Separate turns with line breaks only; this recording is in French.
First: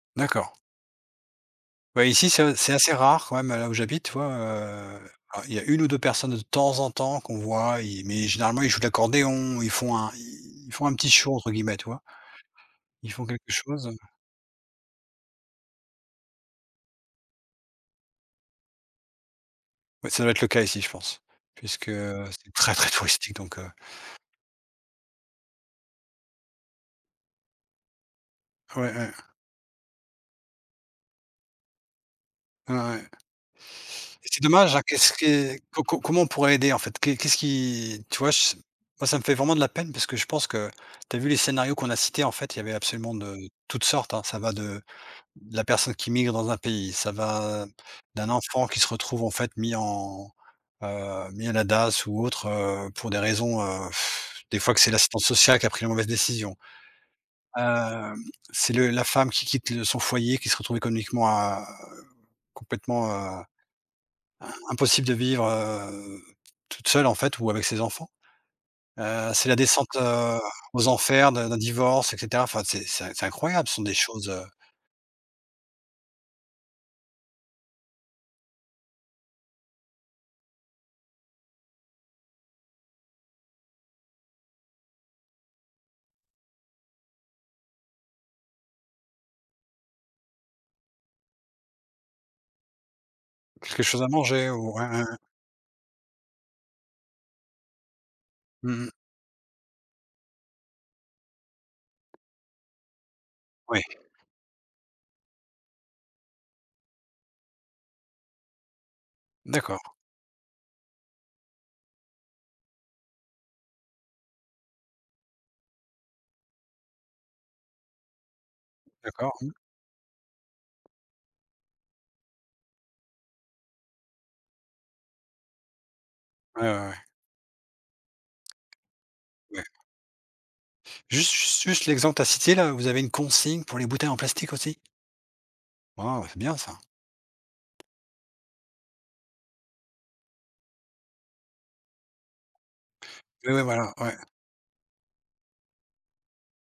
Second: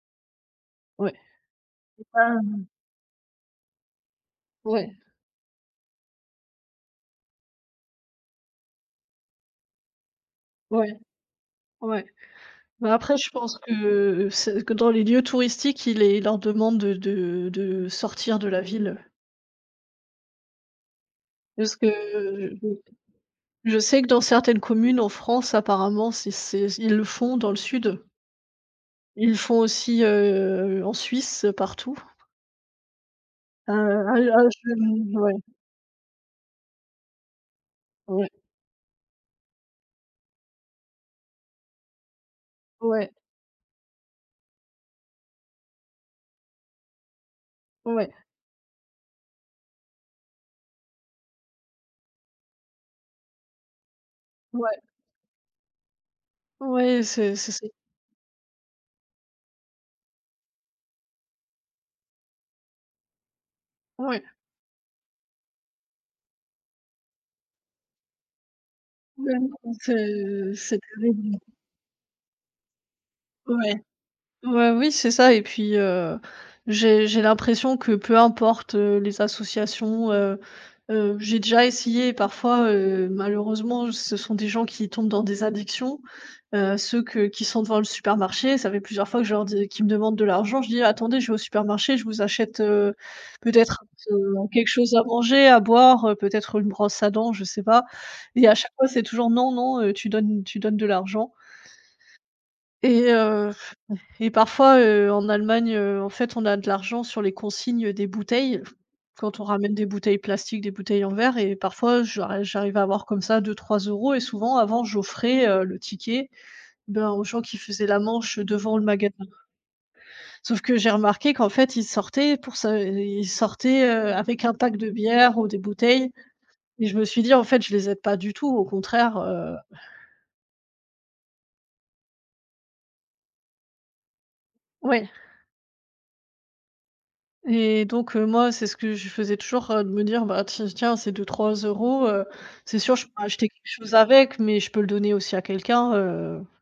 D'accord.
Ouais. Et
Ouais, ici,
pas
c'est, heu, c'est assez rare quand même là où j'habite, tu vois,
Ouais.
heu, alors il y a 1 ou 2 personnes de temps en temps qu'on voit, i mais généralement, ils jouent de l'accordéon, ils font un ils ils font un
Ouais.
«petit show», entre guillemets, tu vois?
Ouais. Heu,
Ils
après
font
je
quelque
pense
chose.
que c que dans les lieux touristiques, il est ils leur demandent, heu, de de sortir de la ville.
Ouais, ça doit être le cas ici, je pense,
Juste
puisque c'est
que
très,
[unintelligible]
très touristique, donc, heu
je sais que dans certaines communes en France apparemment, c'est c'est ils le font dans le sud.
Ouais, ouais.
Ils le font aussi, heu, en Suisse partout.
Ouais, ouais.
A heu, à
C'est
je
dommage, qu'est-ce
nou ouais.
que co co comment on pourrait aider, en fait? Qu'est qu'est-ce qui, tu
Ouais.
vois, je s moi, ça me fait vraiment de la peine parce que je pense que tu as vu les scénarios qu'on a cités, en fait, il y avait
Ouais.
absolument de toutes sortes, hein. Ça va de de la personne qui migre dans un pays, ça va
Ouais.
d'un enfant qui se retrouve, en fait, mis en, heu, mis à la DASS ou autre, heu, pour des raisons, heu, des fois, que
Ouais.
c'est l'assistance sociale qui a pris la mauvaise décision.
Oui, c'est c'est c'est
Heu, c'est le la femme qui quitte le son foyer, qui se retrouve économiquement à complètement, heu,
Ouais.
im impossible de vivre, heu, toute seule, en fait, ou avec ses enfants. Heu, c'est la descente, heu, aux enfers
[unintelligible]
de d'un divorce et cetera. Enfin, c'est c'est c'est incroyable,
Ouais.
ce sont des choses heu
Bah oui, c'est ça et puis, heu, j'ai j'ai l'impression que peu importe, heu, les associations, heu, heu, j'ai déjà essayé parfois, heu, malheureusement, ce sont des gens qui tombent dans des addictions, heu, ceux que qui sont devant le supermarché, ça fait plusieurs fois que je leur dis qu'ils me demandent de l'argent. Je dis: «Attendez je vais au supermarché, je vous achète, heu, peut-être
Quelque
un
chose à
t un
manger
quelque
ou
chose
un
à
un
manger, à boire, heu, peut-être une brosse à dents, je sais pas». Et à chaque
Mmh
fois
mh.
c'est toujours: «Non, non, heu, tu donnes tu donnes de l'argent». Et heu,
Oui.
et parfois, heu, en Allemagne, heu, en fait, on a de l'argent sur les consignes, heu, des bouteilles quand on ramène des
D'accord.
bouteilles plastiques, des bouteilles en verre et parfois j'ar j'arrive à avoir comme ça, 2-3 € et souvent avant j'offrais, heu, le ticket, ben, aux gens qui faisaient la manche devant le magasin.
D'accord, mmh?
Sauf que j'ai remarqué qu'en fait, ils sortaient pour sa ils sortaient, heu, avec un pack de bière ou des bouteilles
Ouais, ouais,
et
ouais.
je me suis dit: «En fait, je les aide pas du tout, au contraire», heu.
Ouais. Juste ju juste l'exemple que tu as cité là, vous avez une consigne pour les bouteilles en plastique aussi?
Ouais.
Waouh, c'est bien ça.
Et donc, heu, moi, c'est ce que je faisais toujours, heu, de me dire: «Ben, t tiens c'est 2-3 €, heu, c'est sûr je pourrais acheter
Oui,
quelque
oui voilà,
chose
ouais.
avec mais je peux le donner aussi à quelqu'un», heu.